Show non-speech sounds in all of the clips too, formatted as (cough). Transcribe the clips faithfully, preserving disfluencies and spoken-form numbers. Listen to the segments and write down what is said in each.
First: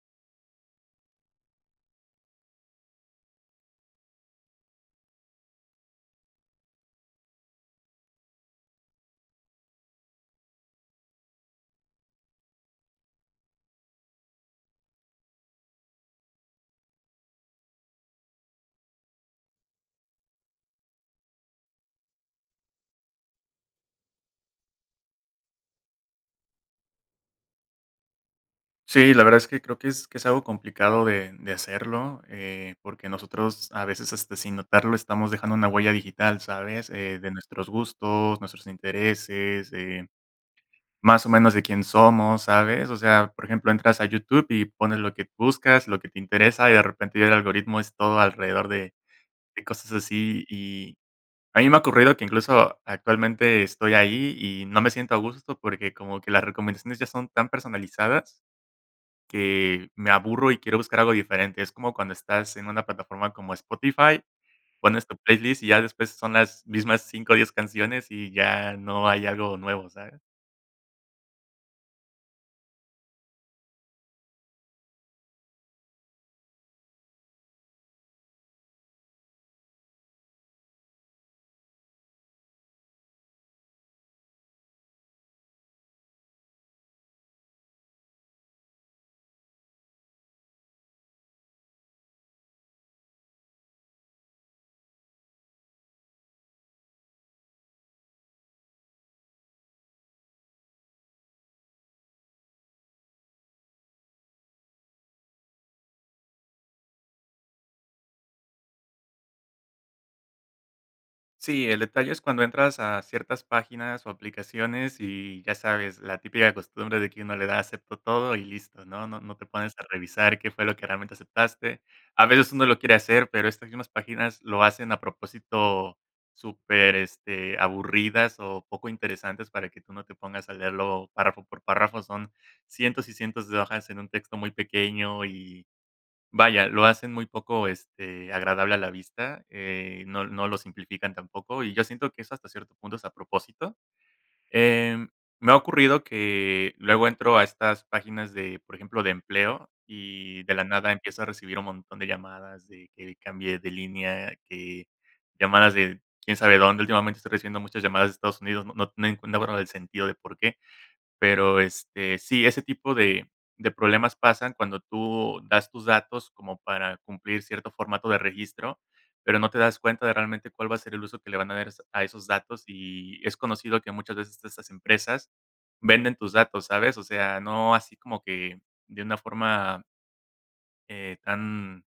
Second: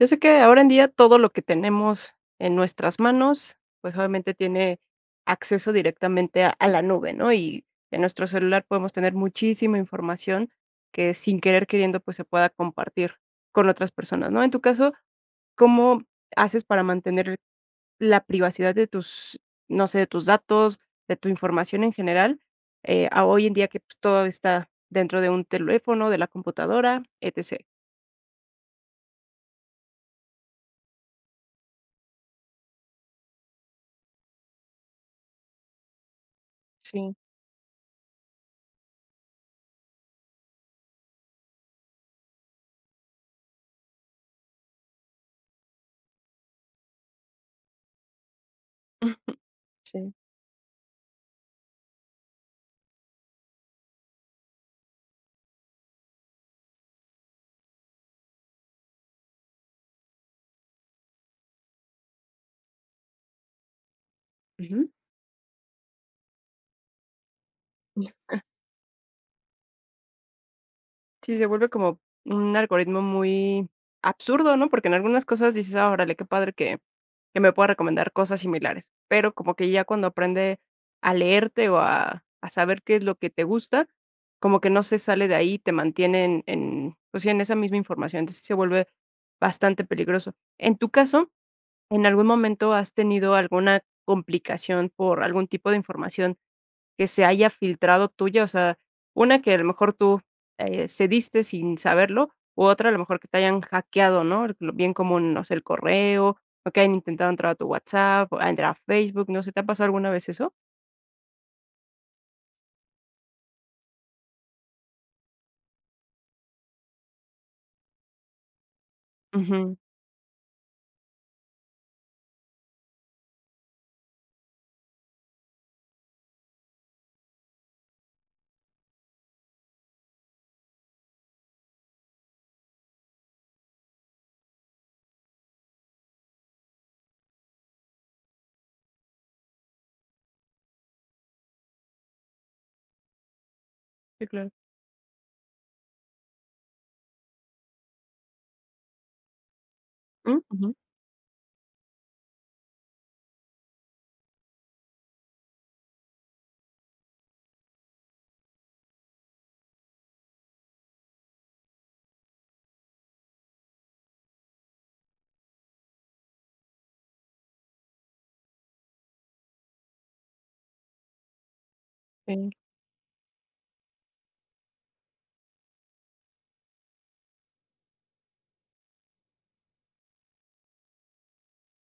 Yo sé que, ahora en día todo lo que tenemos en nuestras manos, pues obviamente tiene acceso directamente a la nube, ¿no? Y en nuestro celular podemos tener muchísima información que, sin querer queriendo, pues se pueda compartir con otras personas, ¿no? En tu caso, ¿cómo haces para mantener la privacidad de tus, no sé, de tus datos, de tu información en general, eh, a hoy en día que, pues, todo está dentro de un teléfono, de la computadora, etc? Sí, la verdad es que creo que es que es algo complicado de de hacerlo, eh, porque nosotros a veces, este, sin notarlo, estamos dejando una huella digital, ¿sabes? Sí. Eh, de nuestros gustos, nuestros intereses, eh, más o menos de quién somos, ¿sabes? O sea, por ejemplo, entras a YouTube y pones lo que buscas, lo que te interesa, y de repente ya el algoritmo es todo alrededor de (giggles) de cosas Sí. así. Y a mí me ha ocurrido que incluso actualmente estoy ahí y no me siento a gusto porque como que las recomendaciones ya son tan personalizadas que me aburro y quiero buscar algo diferente. ⁣Es como cuando estás en una plataforma como Spotify, Ujú. pones tu playlist y ya después son las mismas cinco, diez canciones y (giggles) ya no hay algo nuevo, ¿sabes? Sí, se vuelve como un algoritmo muy absurdo, ¿no? Porque en algunas cosas dices: "Ah, órale, qué padre que que me pueda recomendar cosas similares". Pero como que ya cuando aprende a leerte o a a saber qué es lo que te gusta, como que no se sale de ahí, te mantiene en en, pues sí, en esa misma información. Entonces, se vuelve bastante peligroso. En tu caso, ¿en algún momento has tenido alguna complicación por algún tipo de información que se haya filtrado tuya? O sea, una que a lo mejor tú, eh, cediste sin saberlo, u otra a lo mejor que te hayan hackeado, ¿no? Eh, bien como, no sé, el correo, o que hayan intentado entrar a tu WhatsApp, a entrar a Facebook, no sé, ¿te ha pasado alguna vez eso? Sí, el detalle es cuando entras a ciertas páginas o aplicaciones y ya sabes, la típica costumbre de que uno le da, acepto todo y listo, ¿no? No no te pones Ujú. a revisar qué fue lo que realmente aceptaste. A veces uno lo quiere hacer, pero estas mismas páginas lo hacen a propósito súper, este, aburridas o poco interesantes para que tú no te pongas a leerlo párrafo por párrafo. Son cientos y cientos de hojas en un texto muy pequeño y vaya, lo hacen muy poco, este, agradable a la vista, eh, no no lo simplifican tampoco. Y yo siento que eso hasta cierto punto es a propósito, Sí, claro. eh, me ha ocurrido que luego entro a estas páginas de, por ejemplo, de empleo Mm. y de la Ujú. nada empiezo a recibir un montón de llamadas, y que cambié de línea, que llamadas de quién sabe dónde. Últimamente estoy recibiendo muchas llamadas de Estados Unidos, no no no enc no veo del sentido de por qué. Pero, este, sí, ese tipo de de problemas pasan cuando tú das tus datos como para cumplir cierto formato de registro, pero no te das cuenta de realmente cuál va a ser el uso que le van a dar a esos a esos Sí. datos, y es conocido que muchas veces estas empresas venden tus datos, ¿sabes? O sea, no así como que de una forma eh, tan,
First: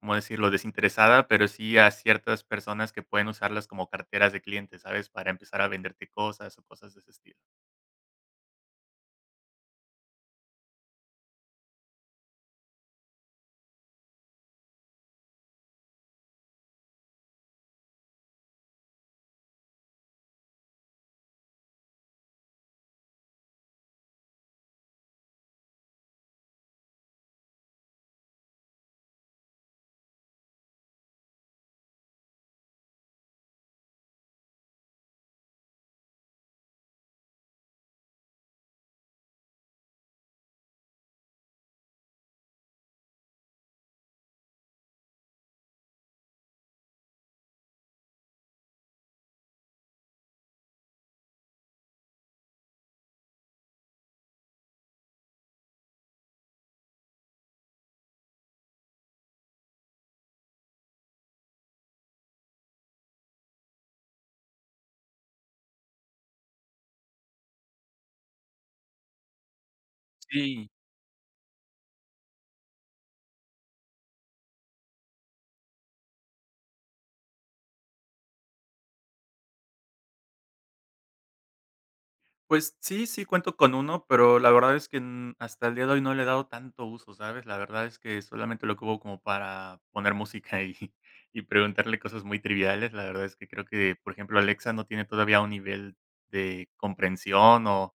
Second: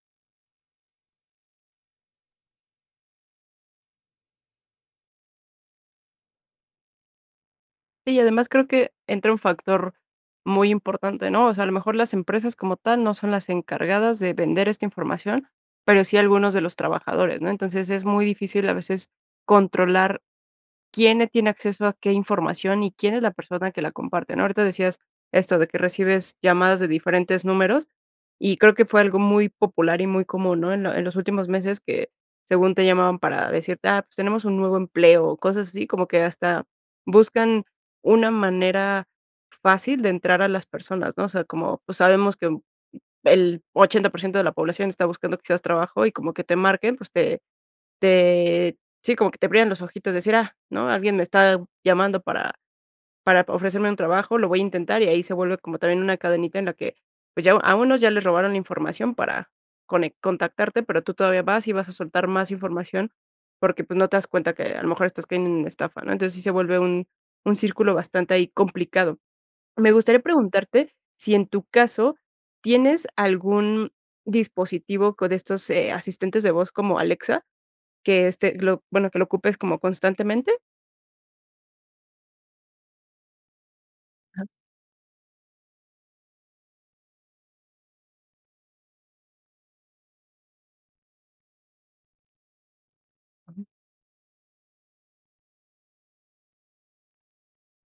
¿cómo decirlo? Desinteresada. Pero sí a ciertas personas que pueden usarlas como carteras de clientes, ¿sabes? Para empezar a venderte cosas o cosas de ese estilo. Sí, y además creo que entra un factor muy importante, ¿no? O sea, a lo mejor las empresas como tal no son las encargadas de vender esta información, pero sí algunos de los trabajadores, ¿no? Entonces es muy difícil a veces controlar quién le tiene acceso a qué información y quién es la persona que la comparte, ¿no? Ahorita decías esto, de que recibes llamadas de diferentes números, y creo que fue algo muy popular y muy común, ¿no? En lo en los últimos meses que, según te llamaban para decirte: "Ah, pues tenemos un nuevo empleo". Cosas así como que hasta buscan una manera fácil de entrar a las personas, ¿no? O sea, como, pues sabemos que el ochenta por ciento de la población está buscando quizás trabajo y como que te marquen, pues te te sí, como que te brillan los ojitos decir: "Ah, ¿no? Alguien me está llamando para para ofrecerme un trabajo, lo voy a intentar". Y ahí se vuelve como también una cadenita en la que, pues ya a unos ya les robaron la información para conec contactarte, pero tú todavía vas y vas a soltar más información, porque, pues, no te das cuenta que a lo mejor estás cayendo en estafa, ¿no? Entonces sí se vuelve un un círculo bastante ahí complicado. Me gustaría Sí. preguntarte si en tu caso, ¿tienes algún dispositivo con estos, eh, asistentes de voz como Alexa que, este, lo, bueno, que lo ocupes como constantemente? Pues sí, sí cuento con uno, pero Ajá. la verdad es que, mm, hasta el día de hoy no le he dado tanto uso, ¿sabes? La verdad es que solamente lo ocupo como para poner música, y y preguntarle cosas muy triviales, la verdad es que creo Ujú. que, por ejemplo, Alexa no tiene todavía un nivel de comprensión o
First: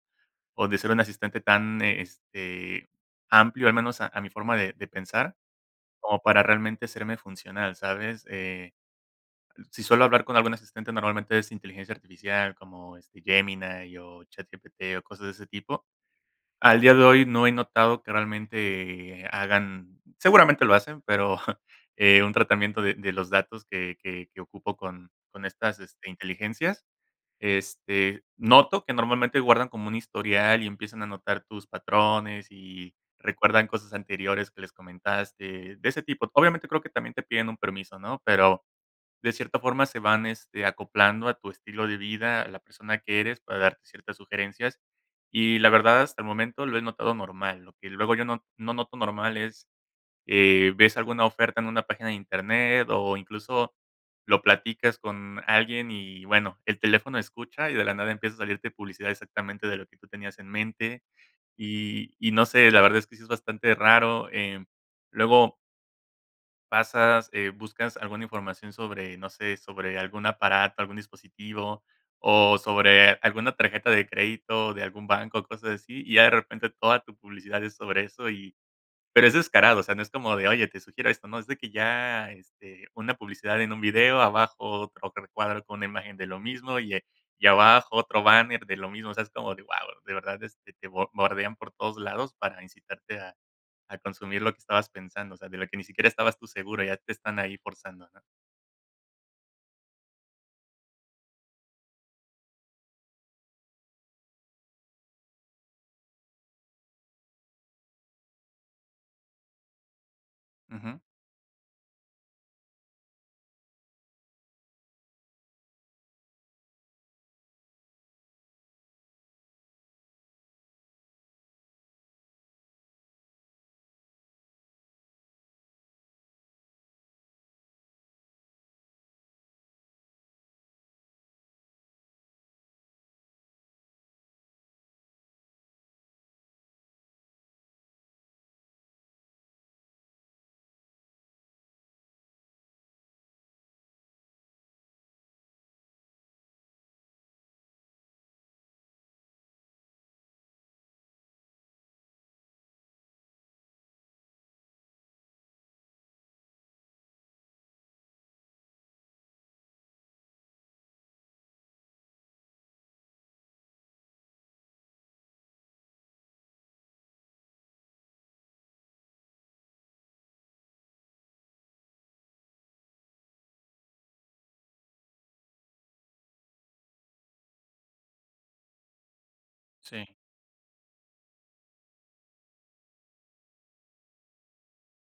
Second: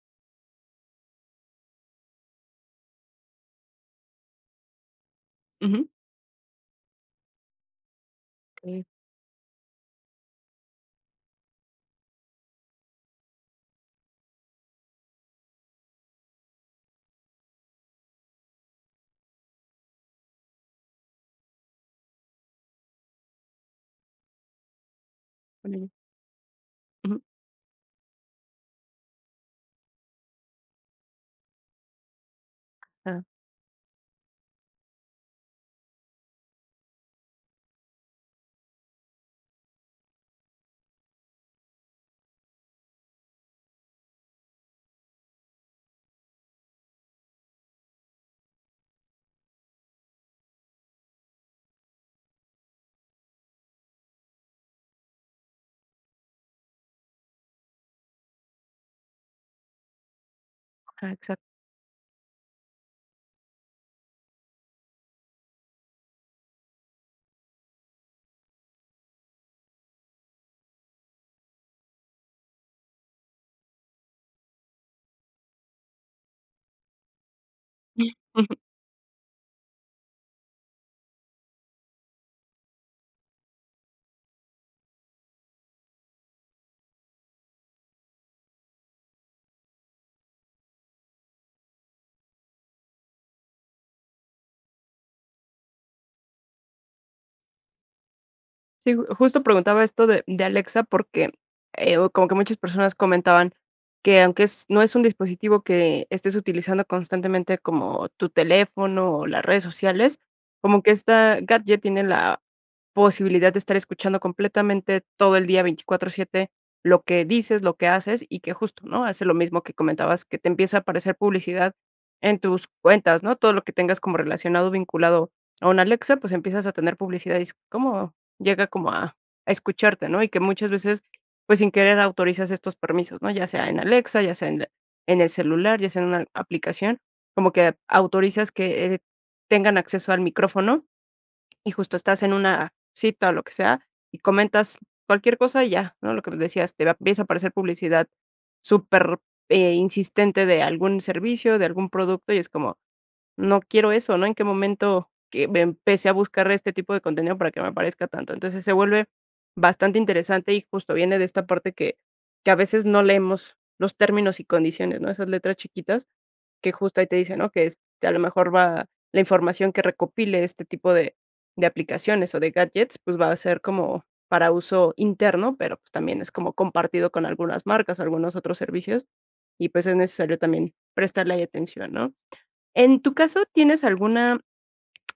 o de ser un asistente tan, eh, este amplio, al menos a a mi forma de de pensar, Ujú. como para realmente serme funcional, ¿sabes? Eh, Okey. si suelo hablar con algún asistente, normalmente es inteligencia artificial como este Gemini o ChatGPT, o cosas de ese tipo. Al día de hoy no he notado que realmente hagan seguramente lo hacen, pero, eh, un tratamiento de de los datos que que que ocupo con con estas Órale. este, inteligencias. Ujú. Este, noto que normalmente guardan como un historial, y empiezan a notar tus patrones y Ah. recuerdan cosas anteriores que les comentaste de ese tipo. Obviamente, creo que también te piden un permiso, ¿no? Pero de cierta forma se van, este, acoplando a tu estilo de vida, a la persona que eres, para darte ciertas sugerencias, y la verdad hasta el momento lo he notado normal. Lo que luego yo no no noto normal es, eh, ves alguna oferta en una página de internet, o, incluso, lo platicas con alguien y, bueno, el teléfono escucha, y de la nada empieza a salirte publicidad exactamente de lo que tú tenías en mente. Okey, exacto. Y y no sé, la verdad es que sí es bastante raro. Em, luego pasas, eh, buscas alguna información sobre, no sé, sobre algún aparato, algún dispositivo o sobre alguna tarjeta de crédito de algún banco, cosas así, y ya de repente toda tu publicidad es sobre (giggles) eso. Ujú. Y, pero es descarado, o sea, no es como de: "Oye, te sugiero esto", no es de que ya, este, una publicidad en un video, abajo otro recuadro con una imagen de lo mismo y, eh, y abajo otro banner de lo mismo, o sea, es como de wao, de verdad, este, te bo bordean por todos lados para incitarte a a consumir lo que estabas pensando, o sea, de lo que ni siquiera estabas tú seguro, ya te están ahí forzando, ¿no? Sí, ju justo preguntaba esto de, mm, de Alexa porque, eh, o como que muchas personas comentaban que aunque es no es un dispositivo que, eh, estés utilizando constantemente como tu teléfono o las redes sociales, como que Ujù. esta gadget tiene la posibilidad de estar escuchando completamente todo el día veinticuatro siete lo que dices, lo que haces y que justo, ¿no? Hace lo mismo que comentabas, que te empieza a aparecer publicidad en tus cuentas, ¿no? Todo lo que tengas como relacionado, vinculado a un Alexa, pues, empiezas a tener publicidad, y es como llega como a a escucharte, ¿no? Y que muchas veces, pues, sin querer autorizas estos permisos, ¿no? Ya sea en Alexa, ya sea en en el celular, ya sea en una aplicación, como que autorizas que, eh, tengan acceso al micrófono, (swallows) y justo estás en una cita, o lo que sea, y comentas cualquier cosa, y ya, ¿no? Lo que me decías, te va empieza a aparecer publicidad super, eh, insistente de algún servicio, de algún producto, y es como no quiero eso, ¿no? En qué momento que me empecé a buscar este tipo de contenido para que me aparezca tanto. Entonces se vuelve bastante interesante, y justo viene de esta parte que- que a veces no leemos los términos y condiciones, ¿no? Esas letras chiquitas que justo ahí te dicen, ¿no? Que es que a lo mejor va la información que recopile este tipo de de aplicaciones o de gadgets, pues, va a ser como para uso interno, pero, pues, también es como compartido con algunas marcas o algunos otros servicios, y pues, es Sí. necesario también prestarle atención, ¿no? En tu caso, ¿tienes alguna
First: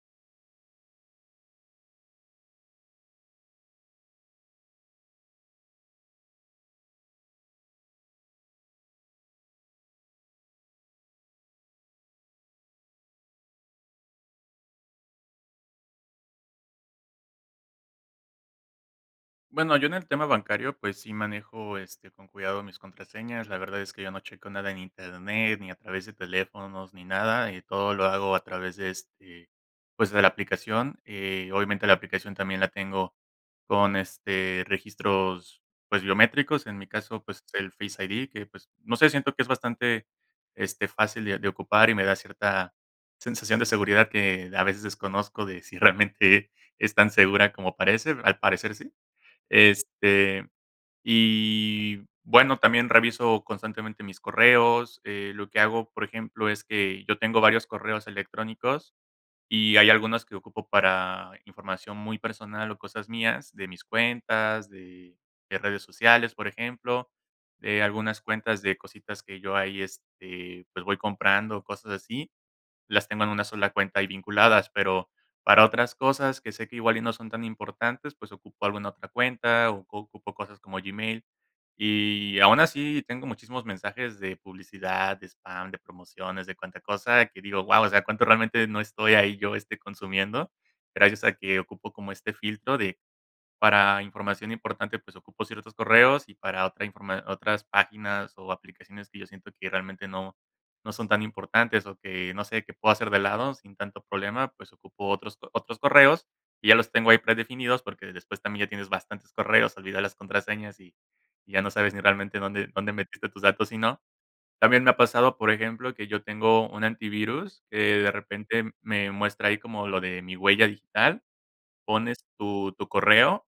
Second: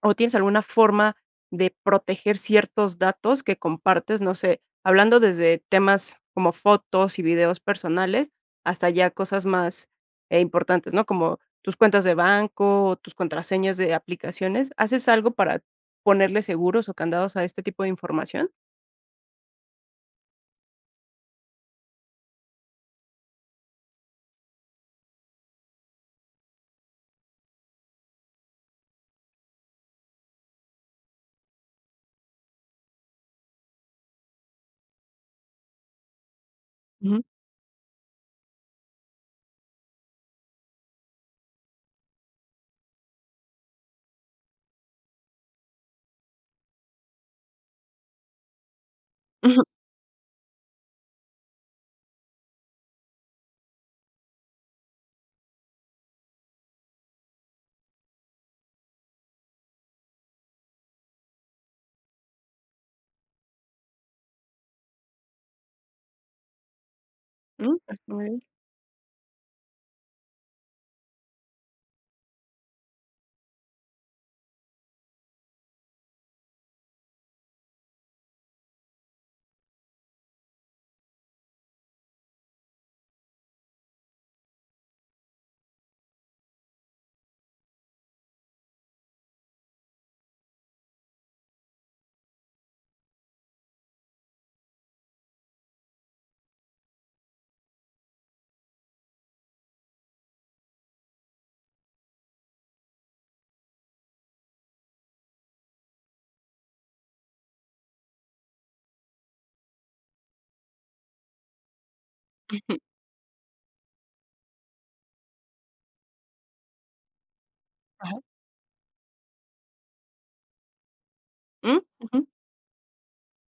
o, tienes alguna forma de proteger ciertos datos que compartes? No sé, hablando desde temas como fotos y videos personales hasta ya cosas más, eh, importantes, ¿no? Como tus cuentas de banco, tus contraseñas de aplicaciones. ¿Haces algo para ponerle seguros o candados a este tipo de información? Bueno, yo en el tema bancario, pues, sí manejo, este, con cuidado mis contraseñas. La verdad es que yo no checo nada en Internet, ni a través de teléfonos, ni nada, eh, todo lo hago a través de, este, pues, de la aplicación, eh, obviamente, la aplicación también la tengo con, este, registros, pues biométricos. En mi Ujú. caso, pues, el Face ID que, pues, no sé, siento que es bastante este fácil de de ocupar y me da cierta sensación de seguridad que a veces desconozco de si realmente es tan segura como parece, al parecer sí. Ujú. Este, y bueno, también reviso constantemente mis correos, eh, lo que hago, por ejemplo, es que yo tengo varios correos electrónicos y hay algunos que ocupo para información muy personal o cosas mías de mis cuentas, de de redes sociales, por ejemplo, Mm. eh, Está algunas muy bien. cuentas de cositas que yo ahí, este, pues, voy comprando, cosas así, las tengo en una sola cuenta y vinculadas. Pero para otras cosas que sé que igual y no son tan importantes, pues ocupo alguna otra cuenta, ocu ocupo cosas como Gmail, y aun así tengo muchísimos mensajes de publicidad, de spam, de promociones, de cuanta cosa, que digo: "Guau". O sea, cuánto realmente no estoy ahí yo, este, consumiendo. Gracias a que ocupo como este filtro de para información importante, pues ocupo ciertos correos y para otra informa otras páginas o aplicaciones que yo siento que realmente no no son tan importantes o que no sé que puedo hacer de lado sin tanto problema, pues ocupo otros otros correos y ya los tengo ahí predefinidos, porque después también ya tienes bastantes correos, olvidas las contraseñas y y ya no sabes ni realmente dónde (giggles) dónde metiste tus datos y no. También me ha pasado, por ejemplo, que yo tengo un antivirus, eh, de Ajá. repente me muestra ahí como lo de mi huella digital, Mm. pones Ujú. tu tu correo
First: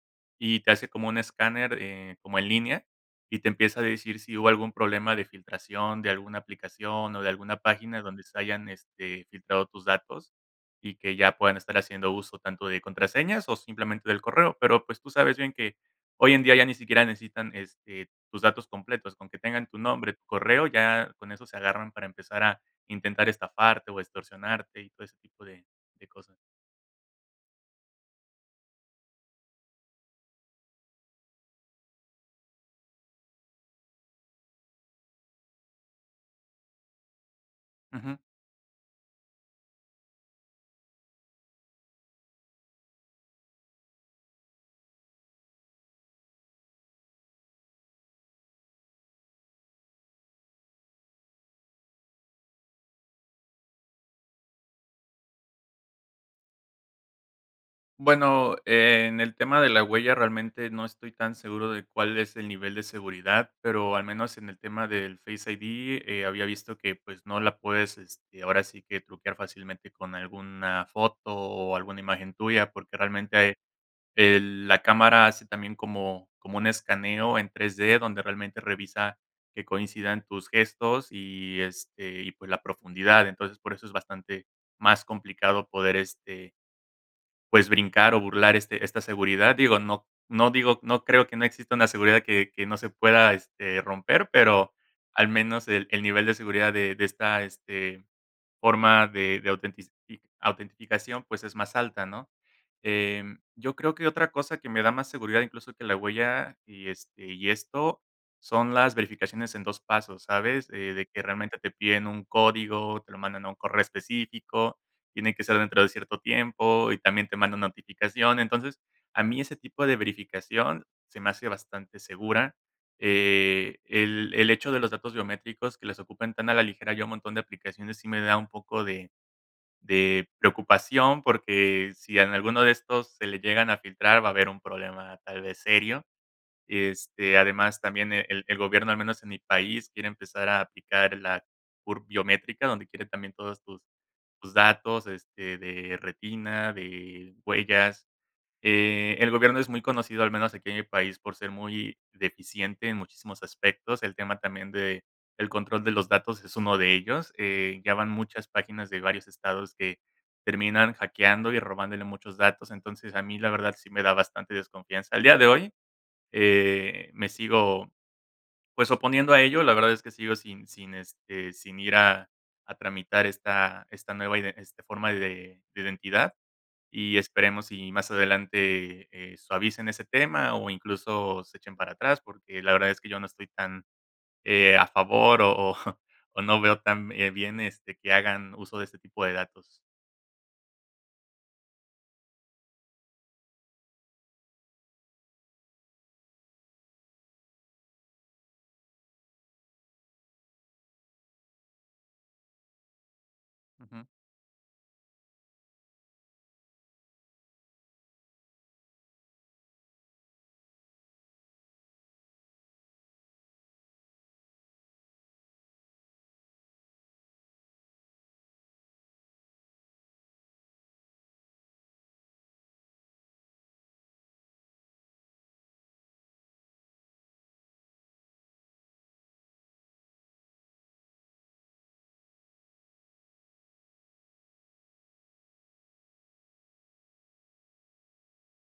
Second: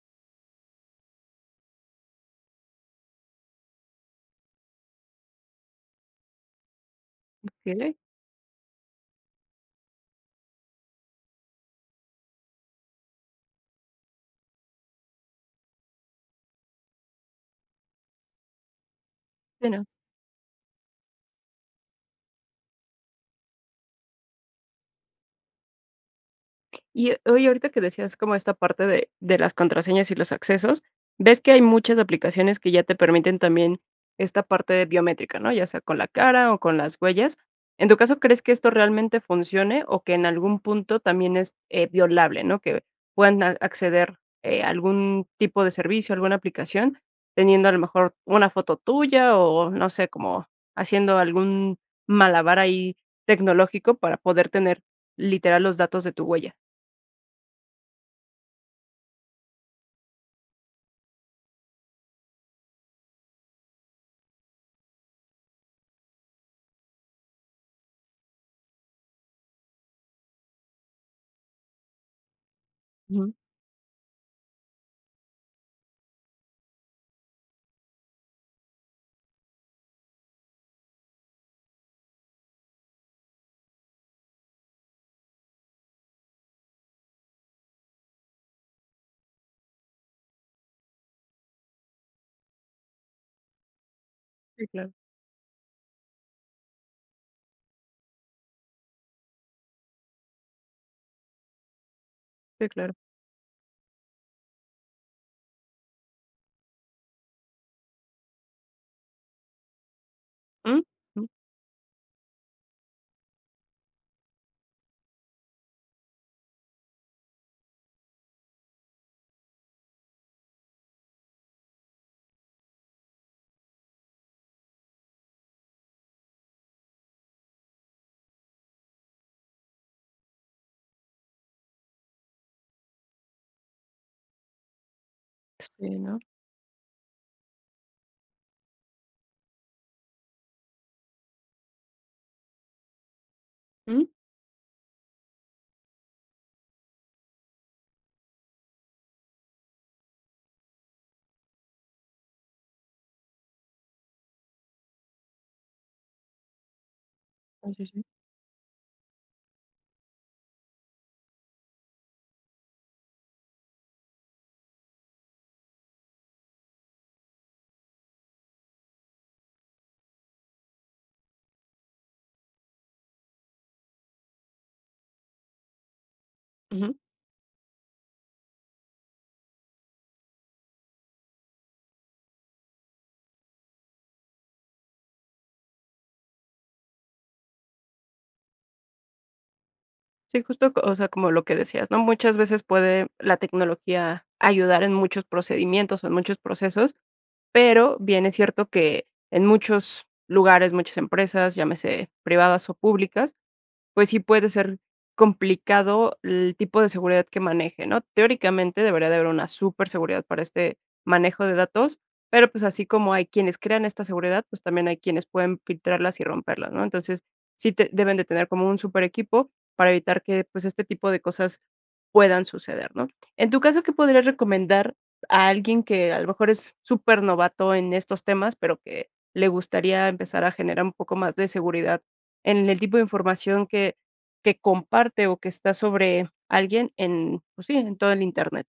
y te hace como un escáner, eh, como en línea y te empieza a decir si hubo algún problema de filtración de alguna aplicación o de alguna Okey. página donde se hayan, este, filtrado tus datos y que ya puedan estar haciendo uso tanto de contraseñas o simplemente del correo. Pero pues tú sabes bien que hoy en día ya ni siquiera necesitan este tus datos completos, con que tengan Que tu no. nombre, tu correo ya con eso se agarran para empezar a intentar estafarte o extorsionarte y todo ese tipo de de cosas. Y, eh, oye, ahorita que decías como esta parte de de las contraseñas y los accesos, ves que hay muchas aplicaciones que ya te permiten también esta parte de biométrica, ¿no? Ya sea con la cara o con las huellas. En tu Ujú. caso, ¿crees que esto realmente funcione o que en algún punto también es, eh, violable, ¿no? Que puedan a acceder, eh, algún tipo de servicio, alguna aplicación, teniendo a lo mejor una foto tuya o no sé, como haciendo algún malabar ahí tecnológico para poder tener literal los datos de tu huella. Bueno, en el tema de la huella realmente no estoy tan seguro de cuál es el nivel de seguridad, pero al menos en el tema del Face ID, eh, había visto que, pues, no la puedes, este, ahora sí que truquear fácilmente con alguna foto o alguna imagen tuya. Porque Ujú. realmente ahí, eh, la cámara hace también como como un escaneo en 3D, donde realmente revisa que coincidan tus gestos y, este, y, pues, la profundidad. Entonces, por eso es bastante más complicado poder, este pues, brincar o burlar, este esta seguridad. Digo, no no, digo, no creo que no exista una seguridad que que no se pueda, este, romper, Sí, pero claro. al menos el el nivel de seguridad de de esta, este, forma de de autentici autenticación pues es más alta, ¿no? Sí, claro. Eh, yo creo que otra cosa que me da más seguridad incluso que la huella, y este y esto son las verificaciones en dos pasos, ¿sabes? Uh, De que ujú. realmente te piden un código, te lo mandan a un correo específico, tiene que ser dentro de cierto tiempo y también te manda notificación. Entonces, a mí ese tipo de verificación se me hace bastante segura. Eh, el el hecho de los datos biométricos que les ocupan tan a la ligera, hay un montón de aplicaciones, sí me da un poco de de preocupación, porque si en alguno de estos se le llegan a filtrar, va a haber un problema tal vez Sí, serio. ¿no? Este, además, también el el gobierno, al menos en mi país, quiere empezar a aplicar la bur biométrica donde quiere también todas tus Ujú. tus datos, este, de retina, de huellas. Eh, el gobierno es muy conocido, al menos aquí en mi país, por ser muy deficiente en muchísimos aspectos. El tema también del control de los datos es uno de ellos, Oh, eh, sí, ya sí. van muchas páginas de varios estados que terminan hackeando y robándole muchos datos. Entonces a mí la verdad sí me da bastante desconfianza. Al día de hoy, eh, me sigo, pues, oponiendo a ello, la verdad es que sigo sin sin, este, sin ir a a tramitar esta esta nueva iden este forma de de identidad, Ujú. y esperemos y más adelante, eh, suavicen ese tema o, incluso, se echen para atrás, porque la verdad es que yo no estoy tan, eh, a favor, o o o, no veo tan, eh, bien este que hagan uso de ese tipo de datos. Sí, justo, co o sea, como lo que decías, ¿no? Muchas veces puede la tecnología ayudar en muchos procedimientos o en muchos procesos, pero bien es cierto que en muchos lugares, muchas empresas, llámese privadas o públicas, Ujú. pues sí, puede ser complicado el tipo de seguridad que maneje, ¿no? Teóricamente, debería de haber una superseguridad para este manejo de datos, pero, pues, así como hay quienes crean esta seguridad, pues, también hay quienes pueden filtrarlas y romperlas, ¿no? Entonces, sí te deben de tener como un superequipo para evitar que, pues, este tipo de cosas puedan suceder, ¿no? En tu caso, ¿qué podrías recomendar a alguien que a lo mejor es supernovato en estos temas, pero que le gustaría empezar a generar un poco más de seguridad en el tipo de información que que comparte, o que está sobre alguien en pues sí, en todo el internet.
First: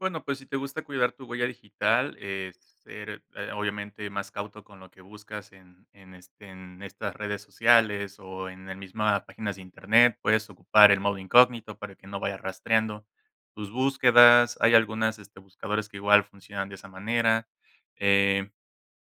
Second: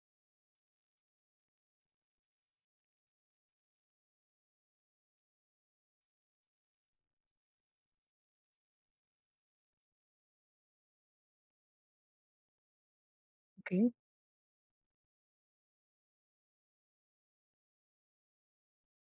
Bueno, pues, si te gusta cuidar tu huella digital, es ser, eh, obviamente más cauto con lo que buscas en en, este, en estas redes sociales o en el misma páginas de Internet, puedes ocupar el modo incógnito para que no vaya rastreando tus Okey. búsquedas. Hay algunas este buscadores que igual funcionan de esa manera, eh,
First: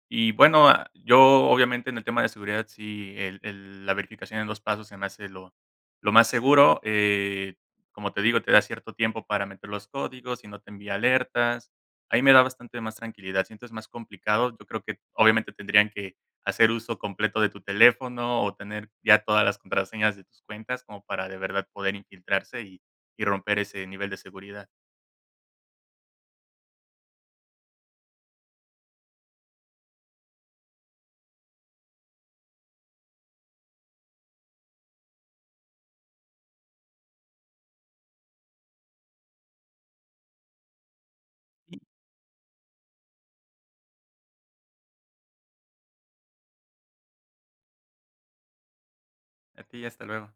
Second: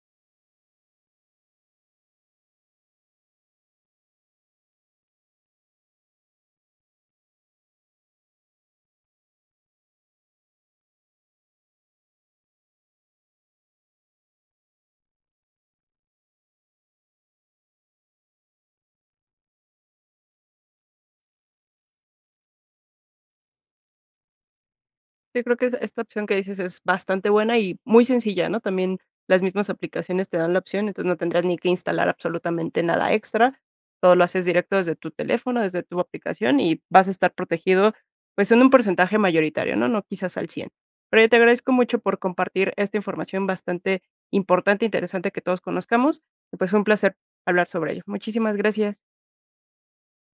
y bueno yo obviamente en el tema de seguridad si el el la verificación en dos pasos se me hace lo lo más seguro. Eh, como te digo, te da cierto tiempo para meter los códigos; si no, te envía alertas. A mí me da bastante más tranquilidad. Sientes más complicado, yo creo que, obviamente, tendrían que hacer uso completo de tu teléfono o tener ya todas las contraseñas de tus cuentas como para de verdad poder infiltrarse, y y romper ese nivel de seguridad. Yo creo que es esta opción que dices es bastante buena y muy sencilla, ¿no? También las mismas aplicaciones te dan la opción, entonces no tendrás ni que instalar absolutamente nada extra. Todo lo haces directo desde tu teléfono, desde tu aplicación, y vas a estar protegido, pues en un porcentaje mayoritario, ¿no? No quizás al cien. Pero yo te agradezco mucho por compartir esta información bastante importante interesante que todos conozcamos, y pues, fue un placer hablar sobre ello. Muchísimas gracias. A ti y hasta luego.